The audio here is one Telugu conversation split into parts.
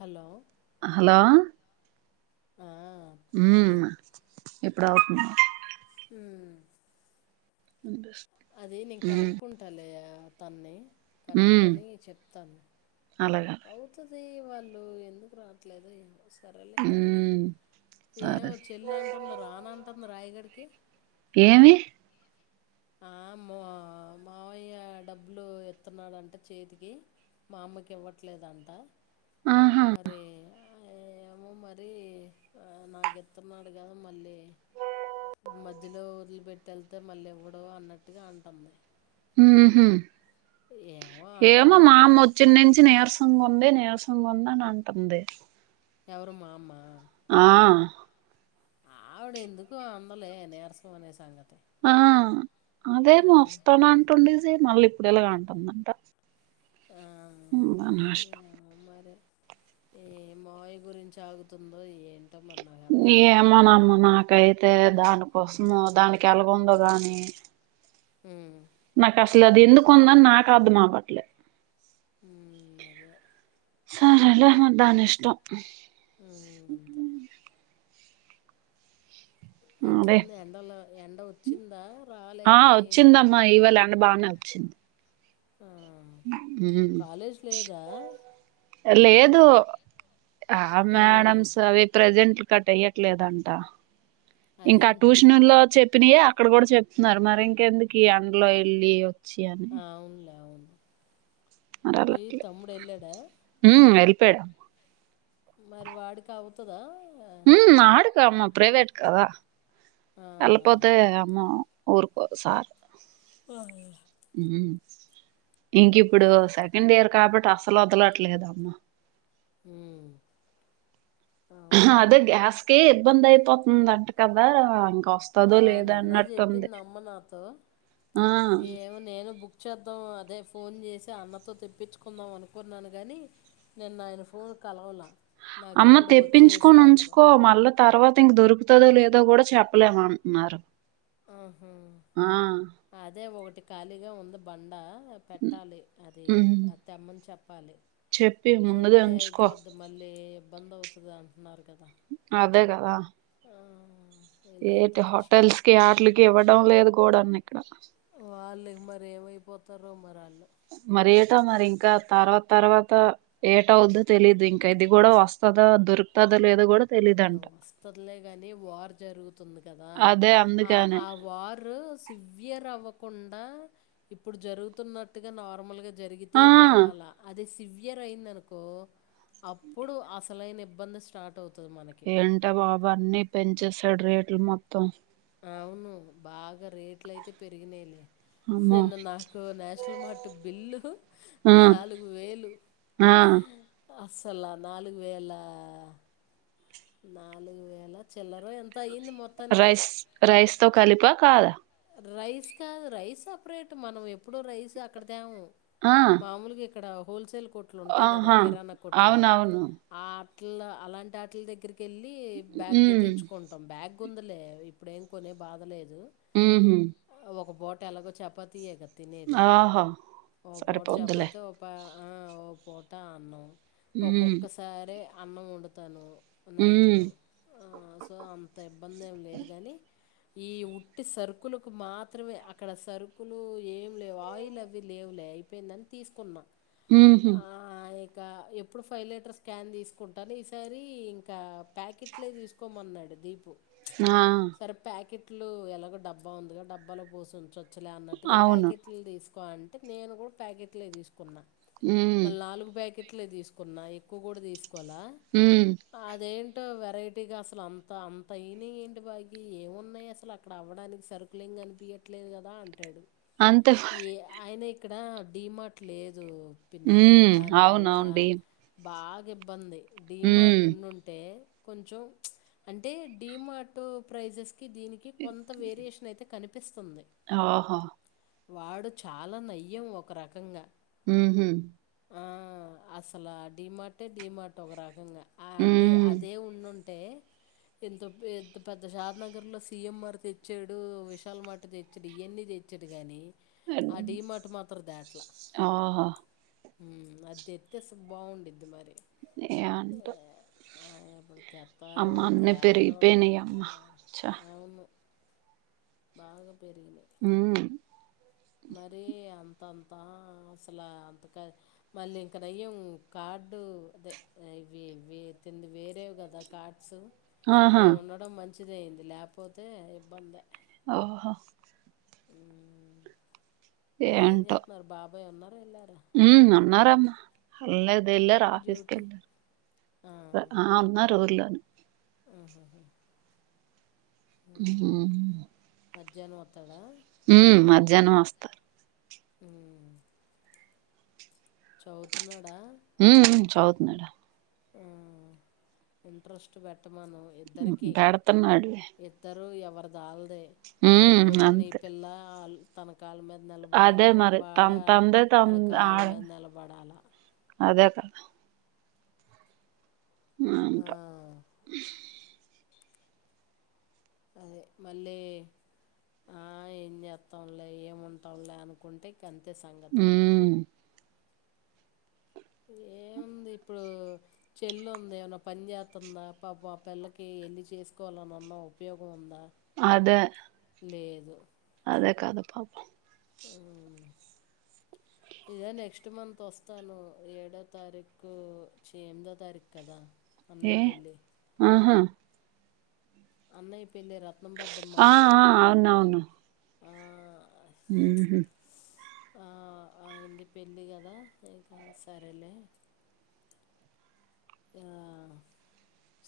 హలో హలో ఆ, పిన్ని హ్మ్ గౌతమ ఉమ్, వినిపిస్తుంది. అది నేను ఉమ్ కనుక్కుంటాలే తన్ని ఉమ్ కనుక్కొని చెప్తాను అలాగే అలాగే అవుతుది వాళ్ళు ఎందుకు రావట్లేదొ ఏమో సరలే కానీ ఉమ్ సరే ఏమో సరే. చెల్ అంటుంది రానంటుంది రాయగడ్కి ఓక ఏమి ఆమో మావయి డబ్బులు ఎతున్నాడంటే చేతికి మా అమ్మకి ఇవ్వట్లేదంట ఆహా మరి ఏమో మరి నాకైత్తున్నాడు కదా మళ్ళీ మధ్యలో వదిలిపెట్టి వెళ్తే మళ్ళీ ఎవ్వడు అన్నట్టుగా అంటుంది ఊహూ ఏమో ఏమో అంటుంది మరి మామ్మ వచ్చన్నంచి నీరసంగా ఉంది నీరసం ఉండనుంటుంది ఎవరు మామ్మ ఆ ఆవిడ ఎందుకు అందులే నీరసం అనే సంగతి ఆ ఆ, అదే మొస్తడాంటండ మళ్ళీ ఇప్పుడు ఎలాగా అంటుందంట ఆ ఇందా నష్టం సరే ఏ మావి గురించి ఆగుతుందో ఏంటి ఏమనామ్మ నాకైతే దాన్ని కోసము దానికి ఎలాగ ఉందో గాని హ్మ్ నాకు అసలు అది ఎందుకు ఉందని నాకు అర్ధమవట్లేదు ఊ అదే సరేలే మరి దాని ఇష్టం ఉ అంతే అదే ఎట్లాంది ఎండలో ఎండ వచ్చిందా ఆ రాలేదా ఏంటి వచ్చిందమ్మా ఆ కాలేజ్ లేదా అ లే దు ఆ ఉమ్ మేడమ్స్ అవే ప్రెజెంట్ కట్ ఎయ్యట్లేదంట ఇంకా అదేంటి ట్యూషనోళ్ళో చె త్రియే అక్కడ కూడా చెప్తున్నారు మరి ఇంకెందుకు ఈ ఎండలో ఎళ్ళి ఆ ఔనులే అవును మరి ఏ తమ్ముడెల్లాడా పెడం మరి వాడికి ఔతదా ఉమ్ ఆడుకామ్మా ప్రైవేట్ కదా ఆ ఎల్లపోతే అమ్మో ఊరుకో సార్ ఆ ఇంకప్పుడు సెకండ్ ఇయర్ కాబట్టి అసలు వదలట్లేదమ్మ హ అదే గ్యాస్కే ఇబ్బంది అయి పోతుంది అంట కదా ఆ వస్తదో లేదో నిన్న అన్నట్టుంది చెప్పింది అమ్మ నాతో ఆ ఏమో నేను బుక్ చేద్దాం అదే ఫోన్ చేసి అన్నతో తెప్పించుకుందాం అనుకున్నాను కానీ నిన్న ఆయన ఫోన్ కలవలా అమ్మ నాకెప్పుడు వచ్చేసే తెప్పించుకోని అతను ఉంచుకో మళ్ళా తర్వాత ఇంక దొరుకు కుతుదో లేదో కూడా చెప్పలేమంటన్నారు ఆహ అదే ఒకటి ఖాళీగా ఉంది బండ పెట్టాలి అది హ్మ్. అ తెమ్మని చెప్పాలి చెప్పి ముందుగా చెప్తే ఉంచుకో. అయిపోద్ది మళ్ళీ బంద్ అవుతుది అంటున్నారు కదా అదే కదా ఆ, ఇలా అయితే ఏంటి కష్టం హోటల్స్ కి ఆటిలకి ఇవ్వడం లేదు కోడన్ని వాళ్ళకి మరి ఏమైపోతు [inaudible] మరి ఏటో మరి ఇంకా తర్వాత తర్వాత ఏట వుద్దో తెలీదు ఇంకా ఇది కూడా వస్తదా దొరుకుతదా లేదో కూడా సరేలే గాని వార్ జరుగుతుంది కదా అదే ఆ అందుకనే. ఆ వారు సివయర్ అవ్వ కుండా ఇప్పుడు జరుగుతున్నట్టుగా నార్మల్ గా జరిగితే ఆ! పర్వాలా అదే సివి సివియర్ అయిందనుకో అప్పుడు అసలైన ఇబ్బంది స్టార్ట్ అవుతుంది మనకి ఏంటే బాబా అన్నీ పెంచేస్ డు రేట్లు మొత్తం అవును బాగా రేట్ల అయితే పెరిగినయిలే అమ్మో నిన్న నాకు నేషనల్ మార్ట్ బిల్లు ఆ నాలుగు వేలు ఆ అస్సల నాలుగు వేల నాలుగు వేల చిల్లరో ఎంతో అయ్యింది. మొత్తానికిలే రైస్ రైస్ తో కాలిపా కాల రైస్ కాదు. రైస్ సపరేట్ మనం ఎప్పుడు రైస్ అక్కడ తేము ఆ మాముూలుగా ఇ ఇక్కడ హోల్సేల్ కొట్లు ఉంటాయి. గాదా ఆహా కిరాణా కొట్లు అవునవును ఆ [unintelligible] అలాంటి ఆటిల దగ్గరికి కి వెళ్ళి బ్యాగ్ ఉమ్ తెచ్చుకుంటాం బ్యాగ్ కుందులే ఇప్పుడు ఏం కొనే బాధలేదు. ఉహ్ ఒక పూట ఎలాగో చపాతియే గాదా తినేది. ఆహా ఓ పూట సరిపోద్దులే చపాతీ ఒప్ప ఆ పూటా అన్నం. ఉమ్ ఒక్కొక్కసారే అన్నం వండుతాను నైట్ ఉమ్ లో సో అంత ఇబ్బంది ఏం లేదు గానీ ఈ ఉట్టి సరుకు కులకు మాత్రమే అక్కడ సరుకులు ఏం లేవు ఆయిల్ అవి లేవులే అయిపోయిందని తీసుకున్నా ఉహ్ ఇంకా ఎప్పుడు ఫైవ్ లీటర్ స్కాన్ తీసుకుంటాను. ఈ సారి ఇంకా ప్యాకెట్లే తీసుకోమన్నాడు. దీప క్ ఆ సరే ప్యాకెట్ ట్లూ ఎలాగ డ బ్బ ఉందిగా డబ్బాలో పోసి ఉంచచ్ చ్చు లే అన్నట్టుగా అవును ప్యాకెట్లు తీసు అంటే నేను కూడా ప్యాకెట్లే తీసు కున్న ఉమ్ మరి నాలుగు ప్యాకే ట్లే తీసుకున్నా ఎక్కువ కూడా తీసు కోలా ఉమ్ అదెం డు. వెరైటీగా అసలు అంత అంత అయినాయి ఏంటి బాకి ఏమున్నాయి అసలు అక్కడ అవ్వడానికి సరుకులేం కనిపియాట్లేదు కదా అంటాడు. అంతే ఈ మరి ఆయన ఇ క్కడ డి మార్ట్ లేదు. ఉ పిన్ని దానివల్ల అవునవుండి బాగా ఇబ్బంది ఉమ్ డీమార్ట్ ఉన్నుంటే కొంచెం అంటే డీమార్ట్ ప్రైసెస్ దీనికి కొంత వేరియేషన్ కనిపిస్తుంది ఆఓహో వాడు చాలా నయ్యం ఒక రకంగా ఊహు ఆ అసలా డిమటే డిమట్ ఒక రకంగా అ అంటే ఉమ్ అదే ఉన్ టె ఎంతో పెద్ద పెద్ద షాద్ నగర్ లో సి ఎం ఆర్ తెచ్చ డు విషాల్ మార్ట్ దేచ్చడు. ఇవన్ని దేచ్చడు గాని ఆహా ఉ అది దేత్తే అస్సలు బాగుండేది. మరి ఏం అంట ఆ, ఎప్పుడు తెత్తారో అమ్మా అన్ని పేరిగీ తేరో పోయిన అమ్మ పెడతారో చ అవును బాగా పెరిగినయి ఉమ్ మరి అం అంతంతా అసలు అంతక మళ్ళీ ఇంకా నయ్యం కార్డు అదే ఇవి వి తింది వేరేవి కదా కార్డ్స్ ఆహా అయ్యి ఉండడం మం మంచిదయింది లేపోతే ఇబ్బందే ఓహో ఏ చేతున్నారు బాబ్ ఓ అమ్మా ఉ అన్నారం మ ఏళ్ళది ఏళ్లారు ఆఫీస్ కి డ్యూటీ ఆ, ఆ ఉన్నారు ఊర్లోనే ఆహ ఉ జనమత్ ఉ మధ్యాహ్నం వస్తా ఉ చదువుతున్నాడా ఉన్నడ హ్మ్ ఇంట్రెస్ట్ పెట్ట పెడుతున్నాడు లే ఎవరిదాలదే రేపొద్దున్నే ఈ అంతే పిల్ల ఆల్ తమ కాళ్ళ మీద అదే నిలబడాలి మరి వాడ తన తందే తన ఆడ కాళ్ళ మీద నిలబడాలి అదే కదా ఆ ఆంటా అదే మళ్ళీ ఏం చేస్తాంలే ఏమంటాంలే అనుకుంటే ఇంకంటి సంగతులు ఉమ్ ఏముంది ఇప్పుడు చెల్లీ ఉంది ఏమన్న పని చేస్తుందా పాపం ఆపిల్లకి ఎళ్లి చేసుకోవాలనున్న ఉపయోగం ఉందా అదే అదే కథ పా హ్మ్ ఇదో నెక్స్ట్ మంత్ వస్తాను ఏడో తారీఖు చీ ఎనిమిదో తారీఖు కదా ఏ అన్నయ్య పెళ్ళి ఆహా అన్నయి పెళ్లి రత్నం పెద్దమ్మ ఆ వాళ్ళ ఆ అబ్బాయి ఆ హ్మ్ ఆ ఆయనది పెళ్ళి కదా ఇకా సరేలే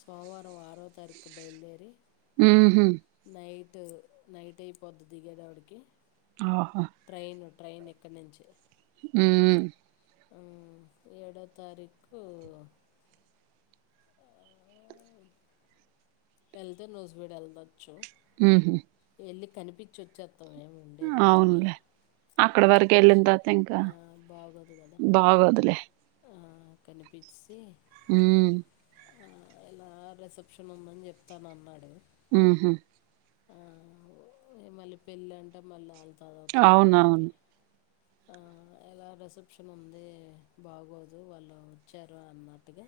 సోమవారం ఆరోవ తారీఖుకి బయలుదేరి హ్మ్ హ్మ్ ట్ నైట్ అయిపోద్ది దిగేతప్పడికీ ఆహా ట్రైన్ ఇక్కడి నుంచి హ్మ్ ఏడో తారీఖు వెళ్తే నుూజబీడి వెళ్దొచ్చు హ్మ్ హ్మ్ వెళ్ళి కనిపిచిచోచ్చే అవునులే అక్కడ వరకు వెళ్ళిన కనిపించి తర్త ఇంకా బాగోదు కదా బాగొదులే కనిపించి హ్మ్ ఆ ఇలా రిసెప్షన్ ఉందని చెప్ ప్తానన్నాడు హ్మ్ హ్మ్ ఆ మళ్ళీ పెళ్ళి అంటే మళ్ళీ ఆ అవునవును ఆ ఎలా రిసెప్షన్ ఉంది బాగోదు వాళ్ళు వచ్చారు అన్నట్టుగా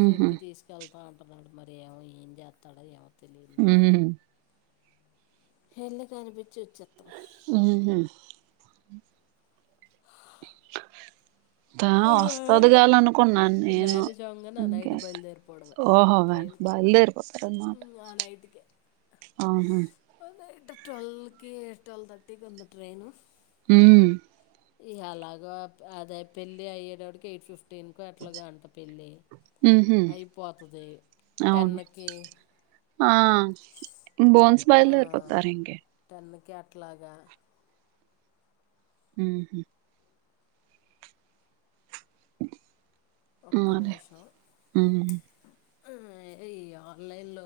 ఉహు చెప్పి తీసుకెళ్ అంటున్నాడు మరి ఏమో ఏం చేస్తాడో ఏమో తెలియదు హ్మ్మ్ ఎల్లి కనిపి చివచేతామ్ [unintelligible] ఉహు కా వస్తదికావాలా అనుకున్నా నేను మ్యారేజ్ అవగానే ఆ నైట్ ఇంకేంటి బయలుదేరిపోవడమే ఓహో వేనా ట్రైన్కి బయలుదేరిపోతారున్నమాట ఆ నైట్కి ఆహా టువల్ కి టువల్ థర్టీకి ఉంది ట్రైను హ్మ్ ఇ అలాగ అదే పెళ్ళి అయ్యేటటికి ఎయిట్ ఫిఫ్టీ టటీన్కు ఎట్లాగా అంట పెళ్ళి ఉహు అయిపోతుంది అవును టెన్కి ఆ బోన్స్ బయల్లోర్పోతారు ఇంకా ఎట్లాగా హు హు ఒక్క మరి నిమిషం ఉహు హ్మ్మ్ ఈ ఆన్లైన్లో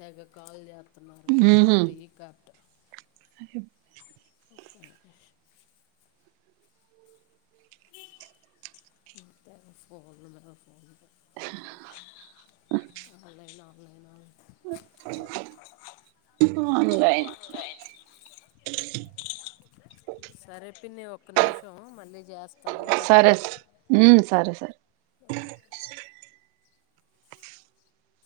తెగ కాల్ చే ఇనా ఉహు కట్ ఈ కట్ [unintelligible] ఫోన్ మ phone [unintelligible] online online online online పిే ఒక్క నిమిషం మళ్ళీ [unintelligible] నువ్వు కట్టేలే సరేస్ ఉ సరేస్